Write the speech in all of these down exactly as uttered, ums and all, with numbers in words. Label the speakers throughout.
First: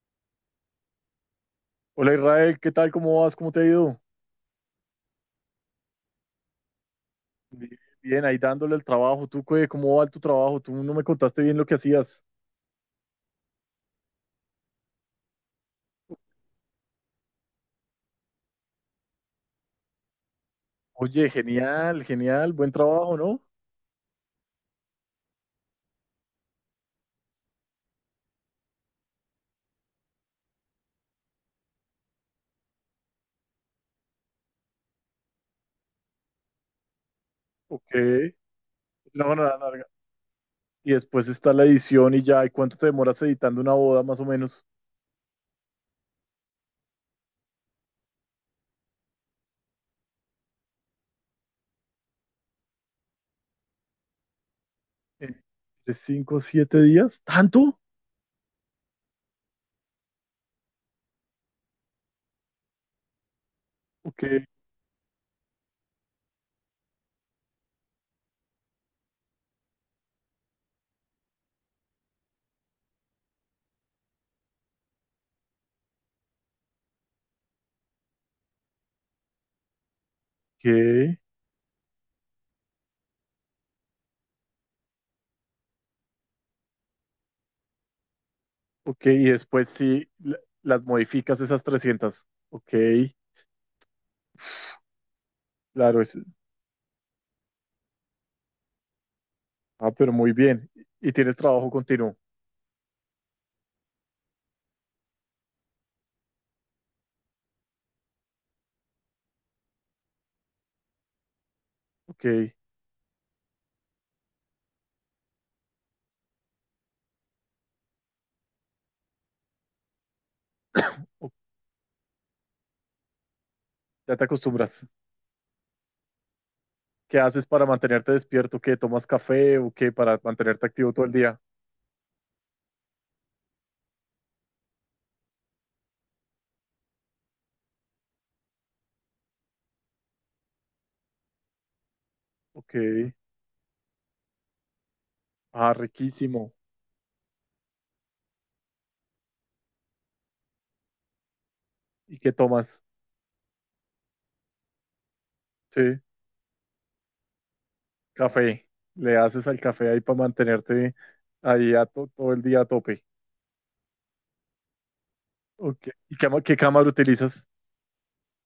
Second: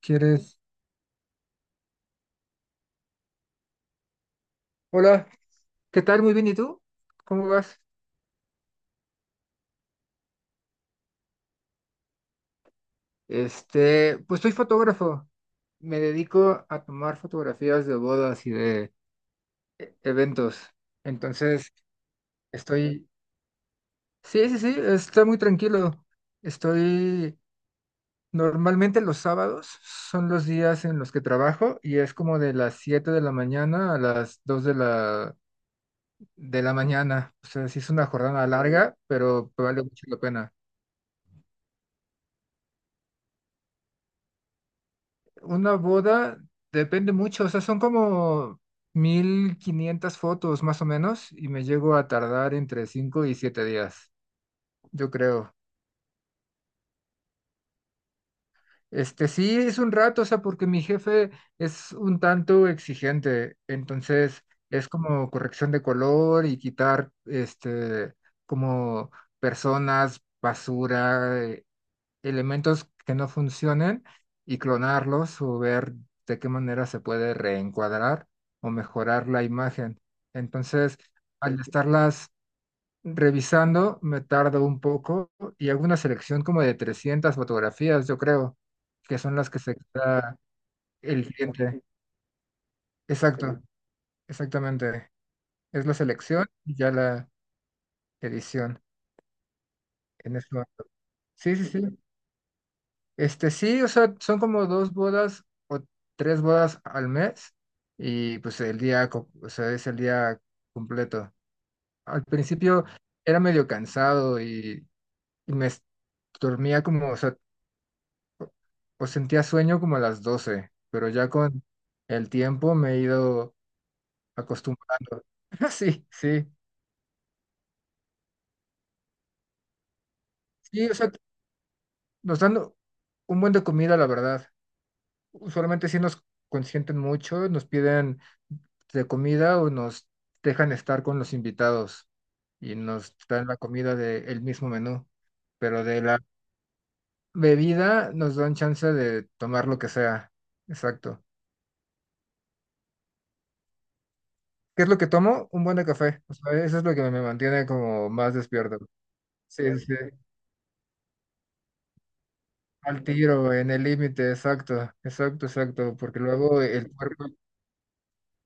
Speaker 1: ¿Quieres?
Speaker 2: Hola Israel, ¿qué tal? ¿Cómo vas? ¿Cómo te ha ido?
Speaker 1: Hola, ¿qué tal? Muy bien, ¿y tú? ¿Cómo
Speaker 2: Bien,
Speaker 1: vas?
Speaker 2: bien, ahí dándole el trabajo. ¿Tú qué? ¿Cómo va tu trabajo? Tú no me contaste bien lo que hacías.
Speaker 1: Este, pues soy fotógrafo. Me dedico a tomar fotografías de bodas y de e- eventos.
Speaker 2: Oye,
Speaker 1: Entonces,
Speaker 2: genial, genial, buen
Speaker 1: estoy.
Speaker 2: trabajo, ¿no?
Speaker 1: Sí, sí, sí, está muy tranquilo. Estoy. Normalmente los sábados son los días en los que trabajo y es como de las siete de la mañana a las dos de la, de la mañana. O sea, sí es
Speaker 2: Ok.
Speaker 1: una jornada larga,
Speaker 2: No, no,
Speaker 1: pero
Speaker 2: no, no,
Speaker 1: vale
Speaker 2: no.
Speaker 1: mucho la pena.
Speaker 2: Y después está la edición y ya. ¿Y cuánto te demoras editando una boda más o menos?
Speaker 1: Una boda depende mucho, o sea, son como mil quinientas fotos más o menos y me llego a tardar entre cinco y siete días, yo
Speaker 2: ¿En
Speaker 1: creo.
Speaker 2: de cinco o siete días? ¿Tanto?
Speaker 1: Este sí es un rato, o sea, porque mi jefe es un tanto exigente,
Speaker 2: Ok,
Speaker 1: entonces es como corrección de color y quitar este como personas, basura, eh, elementos que no funcionen y clonarlos o ver de qué manera se puede reencuadrar o mejorar la imagen. Entonces,
Speaker 2: ok,
Speaker 1: al estarlas revisando, me tardo un poco y hago una selección como de trescientas fotografías, yo creo,
Speaker 2: ok.
Speaker 1: que
Speaker 2: Y
Speaker 1: son las que
Speaker 2: después
Speaker 1: se
Speaker 2: sí, la-
Speaker 1: queda
Speaker 2: las
Speaker 1: el
Speaker 2: modificas esas
Speaker 1: cliente.
Speaker 2: trescientas. Ok,
Speaker 1: Exacto, exactamente. Es la
Speaker 2: claro. es-
Speaker 1: selección y ya la edición
Speaker 2: Ah, pero muy
Speaker 1: en eso.
Speaker 2: bien. Y tienes
Speaker 1: Sí, sí,
Speaker 2: trabajo
Speaker 1: sí.
Speaker 2: continuo.
Speaker 1: Este sí, o sea, son como dos bodas o tres bodas al mes y pues el día, co- o sea, es el día completo. Al
Speaker 2: Ok.
Speaker 1: principio era medio cansado y, y me es- dormía como, o sea, o o sentía sueño como a las doce pero ya con el tiempo me he ido
Speaker 2: Ya te acostumbras.
Speaker 1: acostumbrando. Sí, sí,
Speaker 2: ¿Qué haces para mantenerte despierto? ¿Qué tomas café o qué para mantenerte
Speaker 1: sí,
Speaker 2: activo
Speaker 1: o
Speaker 2: todo
Speaker 1: sea,
Speaker 2: el día?
Speaker 1: nos dan un buen de comida, la verdad. Usualmente sí nos consienten mucho, nos piden de comida o nos dejan estar con los invitados
Speaker 2: Ok.
Speaker 1: y nos dan la comida del mismo menú,
Speaker 2: Ah,
Speaker 1: pero de la
Speaker 2: riquísimo.
Speaker 1: bebida nos dan chance de tomar lo que sea. Exacto.
Speaker 2: ¿Y qué tomas?
Speaker 1: ¿Qué es lo que tomo? Un buen de
Speaker 2: Sí,
Speaker 1: café. O sea, eso es lo que me mantiene como más
Speaker 2: café.
Speaker 1: despierto.
Speaker 2: Le haces al
Speaker 1: Sí, sí.
Speaker 2: café
Speaker 1: Sí.
Speaker 2: ahí para mantenerte ahí a to- todo el día a
Speaker 1: Al
Speaker 2: tope.
Speaker 1: tiro, en el límite, exacto, exacto,
Speaker 2: Ok.
Speaker 1: exacto,
Speaker 2: ¿Y
Speaker 1: porque
Speaker 2: qué, ma- qué
Speaker 1: luego
Speaker 2: cámara
Speaker 1: el cuerpo.
Speaker 2: utilizas?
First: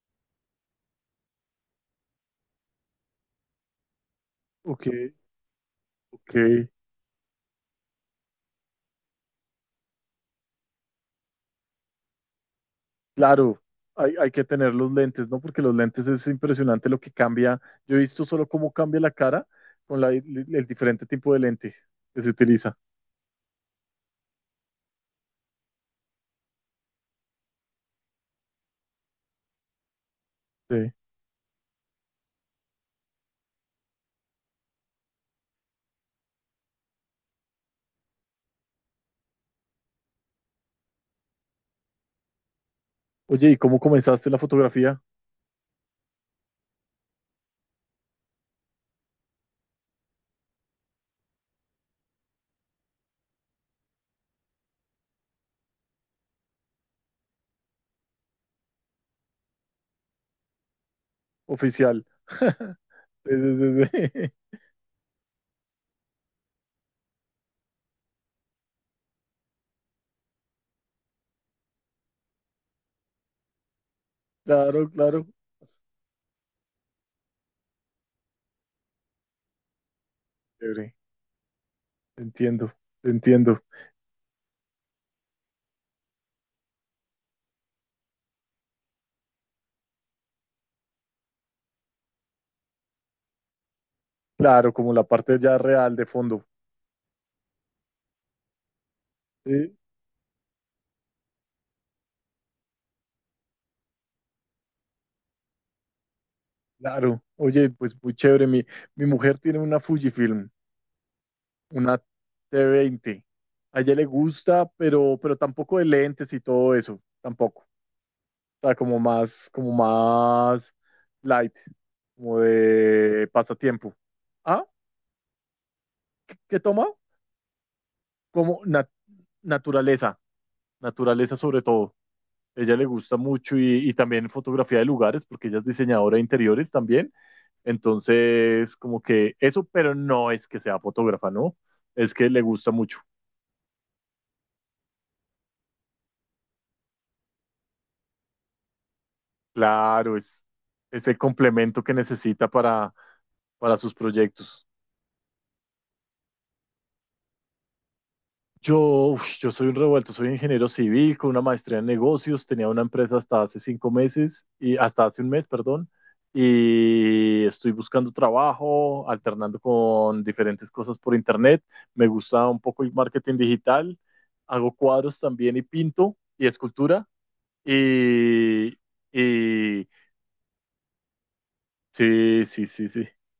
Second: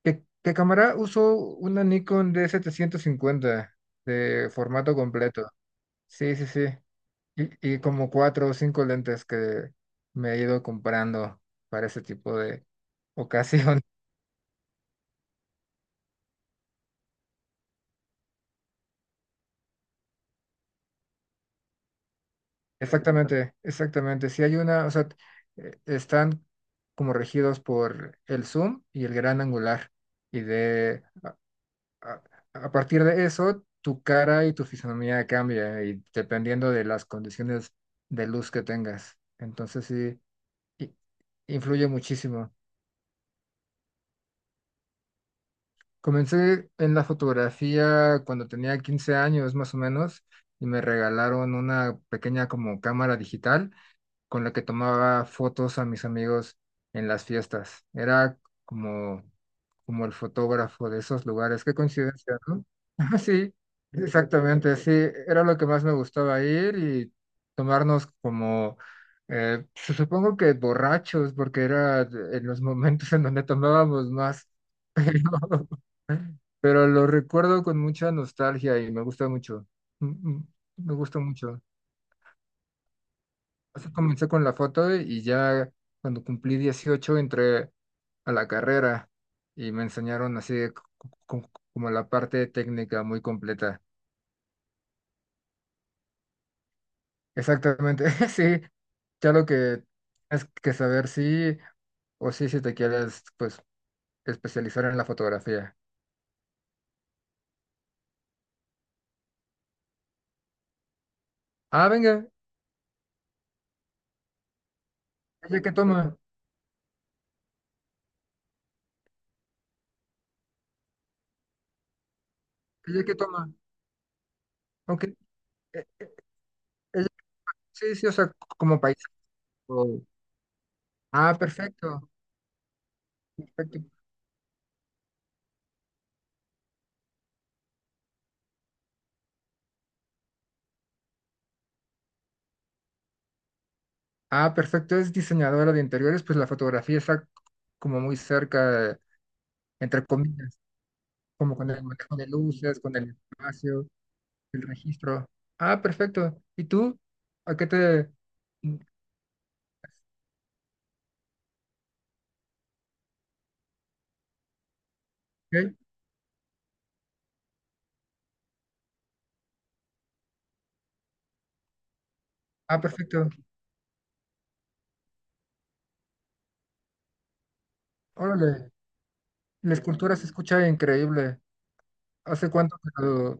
Speaker 1: ¿Qué, qué cámara? Uso una Nikon D setecientos cincuenta de
Speaker 2: Ok,
Speaker 1: formato completo.
Speaker 2: ok.
Speaker 1: Sí, sí, sí. Y, y como cuatro o cinco lentes que me he ido comprando para ese tipo de
Speaker 2: Claro,
Speaker 1: ocasión.
Speaker 2: hay, hay que tener los lentes, ¿no? Porque los lentes es impresionante lo que cambia. Yo he visto solo cómo cambia la cara con la- el diferente tipo de lente que se utiliza.
Speaker 1: Exactamente, exactamente. Si hay una, o sea, eh, están como regidos por el zoom y el gran angular. Y
Speaker 2: Sí.
Speaker 1: de a, a partir de eso, tu cara y tu fisonomía cambia, y dependiendo de las condiciones de luz que tengas. Entonces sí, i- influye muchísimo.
Speaker 2: Oye, ¿y cómo comenzaste la fotografía
Speaker 1: Comencé en la fotografía cuando tenía quince años más o menos y me regalaron una pequeña como cámara digital con la que tomaba fotos a mis amigos en las fiestas. Era como como el fotógrafo de esos lugares. Qué
Speaker 2: oficial?
Speaker 1: coincidencia, ¿no?
Speaker 2: Sí,
Speaker 1: Sí,
Speaker 2: sí, sí, sí.
Speaker 1: exactamente, sí. Era lo que más me gustaba ir y tomarnos como, eh, su- supongo que borrachos, porque era de- en los momentos en donde tomábamos más.
Speaker 2: Claro,
Speaker 1: Pero,
Speaker 2: claro.
Speaker 1: pero lo recuerdo con mucha nostalgia y me gusta mucho. Mm, mm,
Speaker 2: Chévere.
Speaker 1: Me gusta mucho.
Speaker 2: Te entiendo, te entiendo.
Speaker 1: Así comencé con la foto y ya cuando cumplí dieciocho entré a la carrera y me enseñaron así de c- c- c- como la parte técnica muy completa.
Speaker 2: Claro, como la parte ya real de fondo.
Speaker 1: Exactamente, sí. Ya lo
Speaker 2: Sí,
Speaker 1: que es que saber si o sí, si te quieres pues especializar en la fotografía.
Speaker 2: claro. Oye, pues muy chévere. Mi, mi mujer tiene una Fujifilm,
Speaker 1: Ah,
Speaker 2: una t
Speaker 1: venga,
Speaker 2: veinte. A ella le gusta, pero, pero
Speaker 1: ella que
Speaker 2: tampoco de
Speaker 1: toma,
Speaker 2: lentes y todo eso. Tampoco. O sea, como más, como más light, como
Speaker 1: ella que
Speaker 2: de
Speaker 1: toma.
Speaker 2: pasatiempo. ¿Ah?
Speaker 1: Ok, eh, eh,
Speaker 2: ¿Qué, qué toma?
Speaker 1: ella- sí, sí, o sea,
Speaker 2: como
Speaker 1: como
Speaker 2: nat-
Speaker 1: país.
Speaker 2: naturaleza,
Speaker 1: Ah,
Speaker 2: naturaleza sobre todo.
Speaker 1: perfecto,
Speaker 2: Ella le gusta mucho
Speaker 1: perfecto.
Speaker 2: y, y también fotografía de lugares, porque ella es diseñadora de interiores también. Entonces, como que eso, pero no es que sea fotógrafa, ¿no? Es que le gusta mucho.
Speaker 1: Ah, perfecto, es diseñadora de interiores, pues la fotografía está como muy cerca, entre
Speaker 2: Claro, es,
Speaker 1: comillas,
Speaker 2: es el
Speaker 1: como con
Speaker 2: complemento
Speaker 1: el
Speaker 2: que
Speaker 1: manejo de
Speaker 2: necesita
Speaker 1: luces,
Speaker 2: para,
Speaker 1: con el
Speaker 2: para
Speaker 1: espacio,
Speaker 2: sus
Speaker 1: el
Speaker 2: proyectos.
Speaker 1: registro. Ah, perfecto. ¿Y tú? ¿A qué te?
Speaker 2: Yo, uf, yo soy un revuelto, soy ingeniero civil con una maestría en negocios, tenía una empresa hasta hace cinco meses, y hasta hace un mes,
Speaker 1: ¿Qué?
Speaker 2: perdón, y estoy buscando trabajo, alternando con diferentes cosas por internet. Me gusta un
Speaker 1: Ah,
Speaker 2: poco el
Speaker 1: perfecto.
Speaker 2: marketing digital, hago cuadros también y pinto y escultura.
Speaker 1: Órale,
Speaker 2: Y,
Speaker 1: la
Speaker 2: y
Speaker 1: escultura se escucha increíble.
Speaker 2: sí,
Speaker 1: ¿Hace
Speaker 2: sí,
Speaker 1: cuánto
Speaker 2: sí,
Speaker 1: que
Speaker 2: sí.
Speaker 1: lo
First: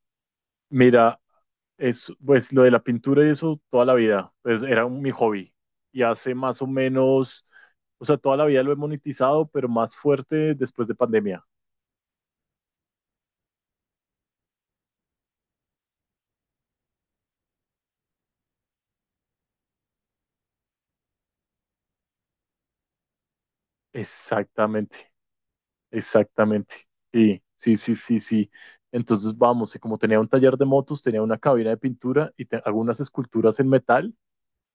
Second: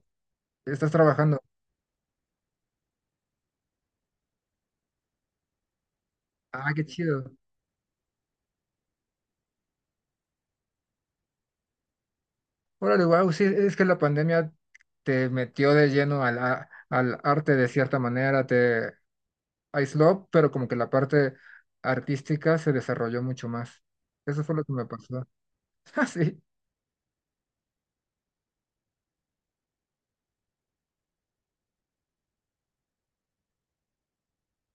Speaker 1: estás
Speaker 2: Mira,
Speaker 1: trabajando?
Speaker 2: es, pues lo de la pintura y eso toda la vida, pues era un- mi hobby. Y hace más o
Speaker 1: Ah, qué chido.
Speaker 2: menos. O sea, toda la vida lo he monetizado, pero más fuerte después de pandemia.
Speaker 1: Órale, wow, sí, es que la pandemia te metió de lleno al, a- al arte de cierta manera, te Ice Love, pero como que la parte artística se desarrolló mucho más. Eso fue lo que me
Speaker 2: Exactamente,
Speaker 1: pasó. Ah, sí,
Speaker 2: exactamente. Sí, sí, sí, sí, sí. Entonces, vamos, y como tenía un taller de motos, tenía una cabina de pintura y te- algunas esculturas en metal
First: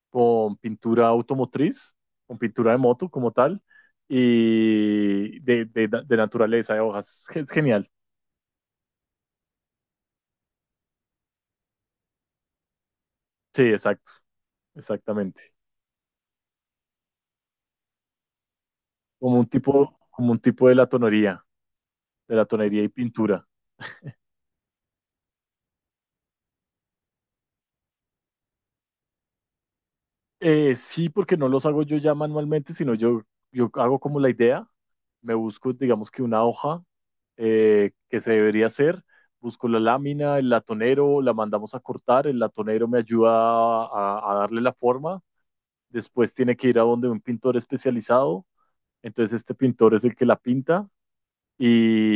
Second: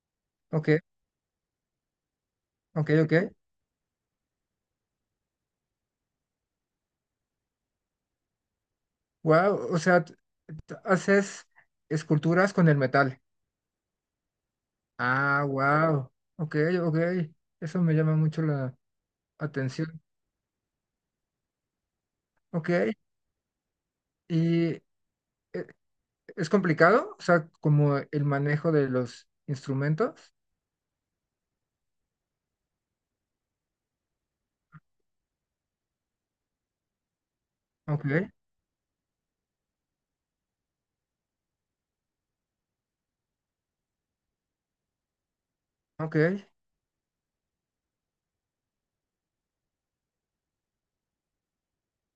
Speaker 2: con
Speaker 1: ok,
Speaker 2: pintura automotriz, con pintura de
Speaker 1: ok,
Speaker 2: moto como
Speaker 1: ok.
Speaker 2: tal, y de, de, de naturaleza, de hojas. Es genial.
Speaker 1: Wow, o sea, t- t- haces esculturas con el metal.
Speaker 2: Sí, exacto,
Speaker 1: Ah,
Speaker 2: exactamente.
Speaker 1: wow, ok, ok. Eso me llama mucho la
Speaker 2: Como un tipo,
Speaker 1: atención.
Speaker 2: como un tipo de latonería, de
Speaker 1: Ok,
Speaker 2: latonería y pintura.
Speaker 1: y eh, es complicado, o sea, como el manejo de los instrumentos.
Speaker 2: Eh, sí, porque no los hago yo ya manualmente, sino yo, yo hago como la idea, me busco, digamos que una hoja eh,
Speaker 1: Ok,
Speaker 2: que se debería hacer, busco la lámina, el latonero, la mandamos a cortar, el latonero me ayuda a, a darle la forma, después
Speaker 1: ok.
Speaker 2: tiene que ir a donde un pintor especializado, entonces este pintor es el que la pinta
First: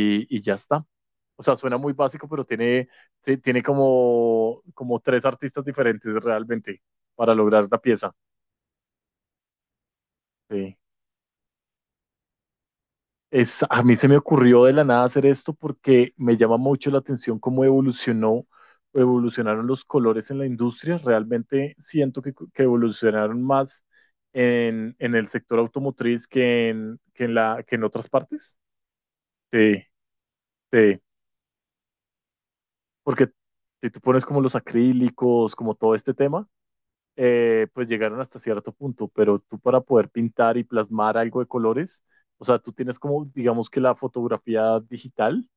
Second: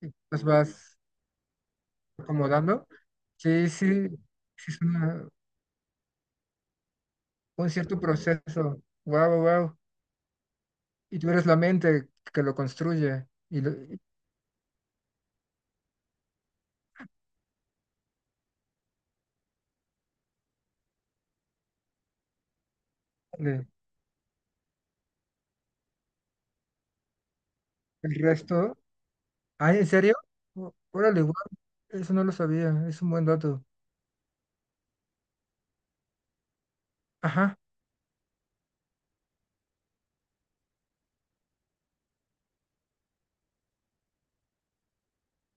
Speaker 1: Y
Speaker 2: y
Speaker 1: los
Speaker 2: ya está.
Speaker 1: vas
Speaker 2: O sea, suena muy básico, pero
Speaker 1: acomodando.
Speaker 2: tiene, ti- tiene
Speaker 1: Sí, sí,
Speaker 2: como,
Speaker 1: sí,
Speaker 2: como tres
Speaker 1: suena
Speaker 2: artistas diferentes realmente para lograr
Speaker 1: un
Speaker 2: la
Speaker 1: cierto
Speaker 2: pieza.
Speaker 1: proceso. Wow, wow.
Speaker 2: Sí.
Speaker 1: Y tú eres la mente que lo construye. Y,
Speaker 2: Es,
Speaker 1: lo-
Speaker 2: a mí
Speaker 1: y
Speaker 2: se me ocurrió de la nada hacer esto porque me llama mucho la atención cómo evolucionó, evolucionaron los colores en la industria. Realmente siento que, que evolucionaron
Speaker 1: le-
Speaker 2: más en, en el sector automotriz que en, que en la, que en otras
Speaker 1: el
Speaker 2: partes.
Speaker 1: resto. Ah,
Speaker 2: Sí,
Speaker 1: ¿en serio? Ó-
Speaker 2: sí,
Speaker 1: Órale, wow. Eso no lo sabía. Es un buen
Speaker 2: porque
Speaker 1: dato.
Speaker 2: si tú pones como los acrílicos, como todo este tema,
Speaker 1: Ajá,
Speaker 2: eh, pues llegaron hasta cierto punto, pero tú para poder pintar y plasmar algo de colores, o sea, tú tienes como, digamos que la fotografía digital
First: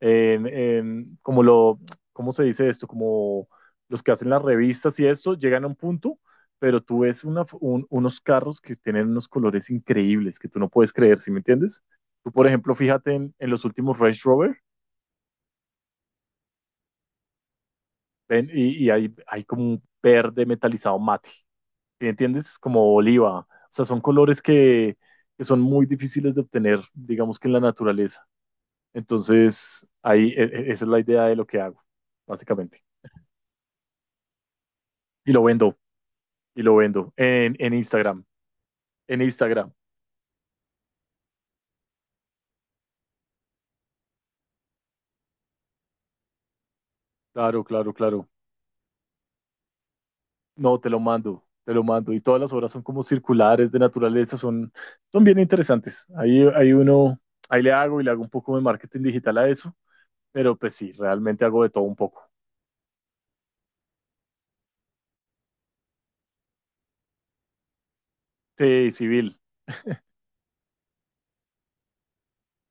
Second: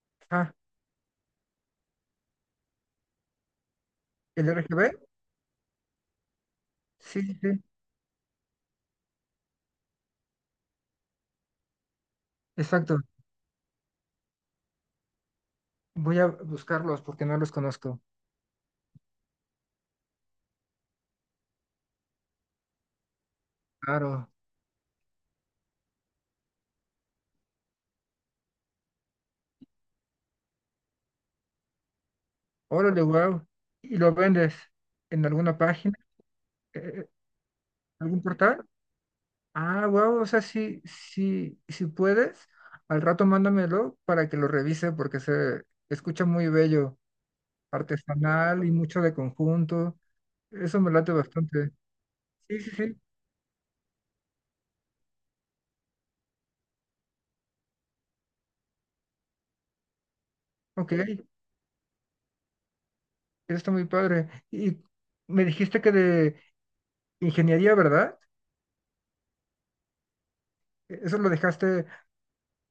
Speaker 2: en-
Speaker 1: ajá.
Speaker 2: en- como lo, ¿cómo se dice esto? Como los que hacen las
Speaker 1: ¿El R G B?
Speaker 2: revistas y esto, llegan a un punto, pero tú
Speaker 1: Sí,
Speaker 2: ves
Speaker 1: sí,
Speaker 2: una f-
Speaker 1: sí.
Speaker 2: un- unos carros que tienen unos colores increíbles que tú no puedes creer, ¿sí me entiendes? Tú, por ejemplo,
Speaker 1: Exacto.
Speaker 2: fíjate en, en los últimos Range Rover,
Speaker 1: Voy a buscarlos porque no los conozco.
Speaker 2: ven, y, y hay, hay como un verde metalizado mate, ¿sí me entiendes? Como oliva, o sea, son
Speaker 1: Claro.
Speaker 2: colores que, que son muy difíciles de obtener, digamos que en la naturaleza. Entonces, ahí, e- e- esa es la idea de lo que hago, básicamente.
Speaker 1: Órale, wow. ¿Y lo vendes en
Speaker 2: Y lo
Speaker 1: alguna
Speaker 2: vendo.
Speaker 1: página?
Speaker 2: Y lo
Speaker 1: Eh, eh,
Speaker 2: vendo en, en
Speaker 1: ¿Algún
Speaker 2: Instagram.
Speaker 1: portal?
Speaker 2: En Instagram.
Speaker 1: Ah, wow, o sea, sí, sí, si puedes, al rato mándamelo para que lo revise porque se escucha muy bello,
Speaker 2: Claro, claro, claro.
Speaker 1: artesanal y mucho de conjunto.
Speaker 2: No,
Speaker 1: Eso
Speaker 2: te
Speaker 1: me
Speaker 2: lo
Speaker 1: late
Speaker 2: mando,
Speaker 1: bastante.
Speaker 2: te lo mando. Y todas las
Speaker 1: Sí,
Speaker 2: obras
Speaker 1: sí,
Speaker 2: son
Speaker 1: sí,
Speaker 2: como circulares de naturaleza, son, son bien interesantes. Ahí, ahí uno, ahí le hago y le hago un poco de marketing digital a eso, pero pues
Speaker 1: ok,
Speaker 2: sí,
Speaker 1: eso
Speaker 2: realmente hago de todo un poco.
Speaker 1: está muy padre. Y me dijiste que de ingeniería, ¿verdad?
Speaker 2: Sí, civil.
Speaker 1: ¿Eso lo dejaste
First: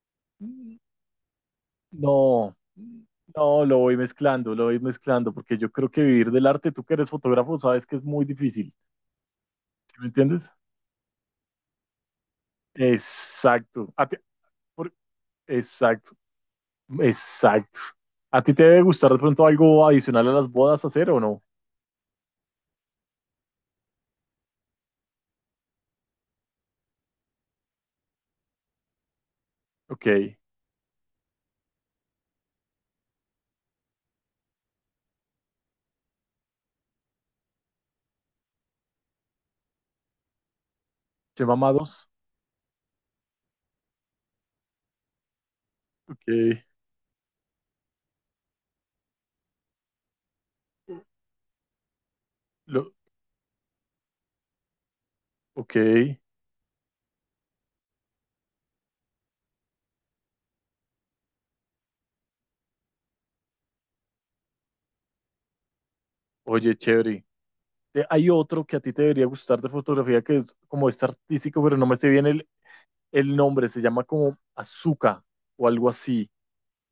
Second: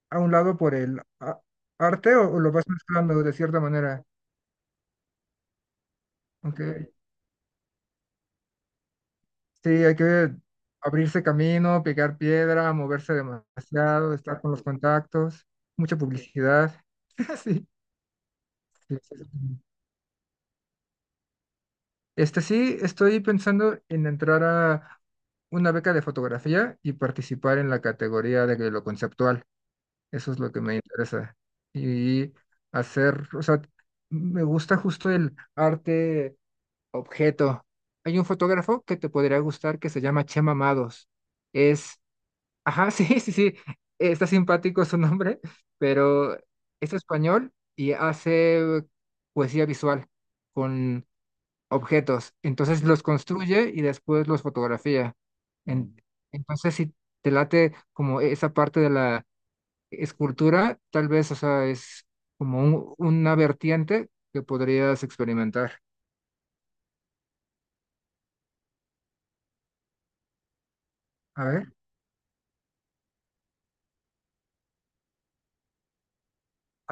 Speaker 1: a un lado por el a- arte o, o lo
Speaker 2: No,
Speaker 1: vas mezclando de cierta
Speaker 2: no, lo voy
Speaker 1: manera?
Speaker 2: mezclando, lo voy mezclando, porque yo creo que vivir del
Speaker 1: Ok,
Speaker 2: arte, tú que eres fotógrafo, sabes que es muy difícil,
Speaker 1: sí,
Speaker 2: ¿sí,
Speaker 1: hay
Speaker 2: me
Speaker 1: que
Speaker 2: entiendes?
Speaker 1: abrirse camino, pegar piedra, moverse
Speaker 2: Exacto. A
Speaker 1: demasiado,
Speaker 2: ti-
Speaker 1: estar con los
Speaker 2: por-
Speaker 1: contactos, mucha
Speaker 2: Exacto.
Speaker 1: publicidad.
Speaker 2: Exacto. ¿A ti te debe
Speaker 1: Sí,
Speaker 2: gustar
Speaker 1: sí,
Speaker 2: de
Speaker 1: sí.
Speaker 2: pronto
Speaker 1: Sí.
Speaker 2: algo adicional a las bodas hacer o no?
Speaker 1: Este sí, estoy pensando en entrar a una beca de fotografía y participar en la categoría de lo conceptual. Eso
Speaker 2: Ok.
Speaker 1: es lo que me interesa. Y hacer, o sea, me gusta justo el arte objeto. Hay un fotógrafo que te podría gustar que se llama Chema Amados.
Speaker 2: Che
Speaker 1: Es
Speaker 2: mamados.
Speaker 1: Ajá, sí, sí, sí. Está simpático su nombre, pero
Speaker 2: Ok.
Speaker 1: es español y hace poesía visual con objetos. Entonces
Speaker 2: Lo,
Speaker 1: los construye y después los fotografía.
Speaker 2: ok.
Speaker 1: En- Mm. Entonces, si te late como esa parte de la escultura, tal vez, o sea, es como un- una vertiente que podrías experimentar.
Speaker 2: Oye, chévere. Te- Hay otro que a ti te debería gustar de fotografía que es como este
Speaker 1: A
Speaker 2: artístico,
Speaker 1: ver,
Speaker 2: pero no me sé bien el, el nombre. Se llama como Azuka o algo así.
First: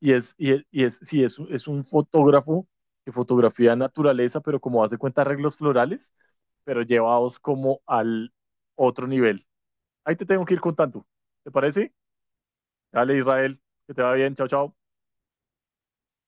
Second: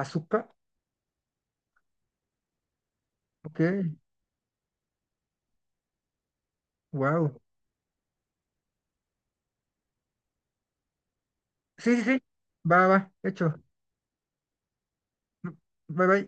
Speaker 2: Y es, y es, y es, sí, es, un- es un fotógrafo que
Speaker 1: Ok,
Speaker 2: fotografía naturaleza, pero como hace cuenta arreglos florales, pero
Speaker 1: wow.
Speaker 2: llevados como al otro nivel. Ahí te tengo que ir contando. ¿Te parece?
Speaker 1: Sí, sí, sí. Va, va,
Speaker 2: Dale,
Speaker 1: hecho.
Speaker 2: Israel, que te va bien. Chao, chao.
Speaker 1: Bye, bye.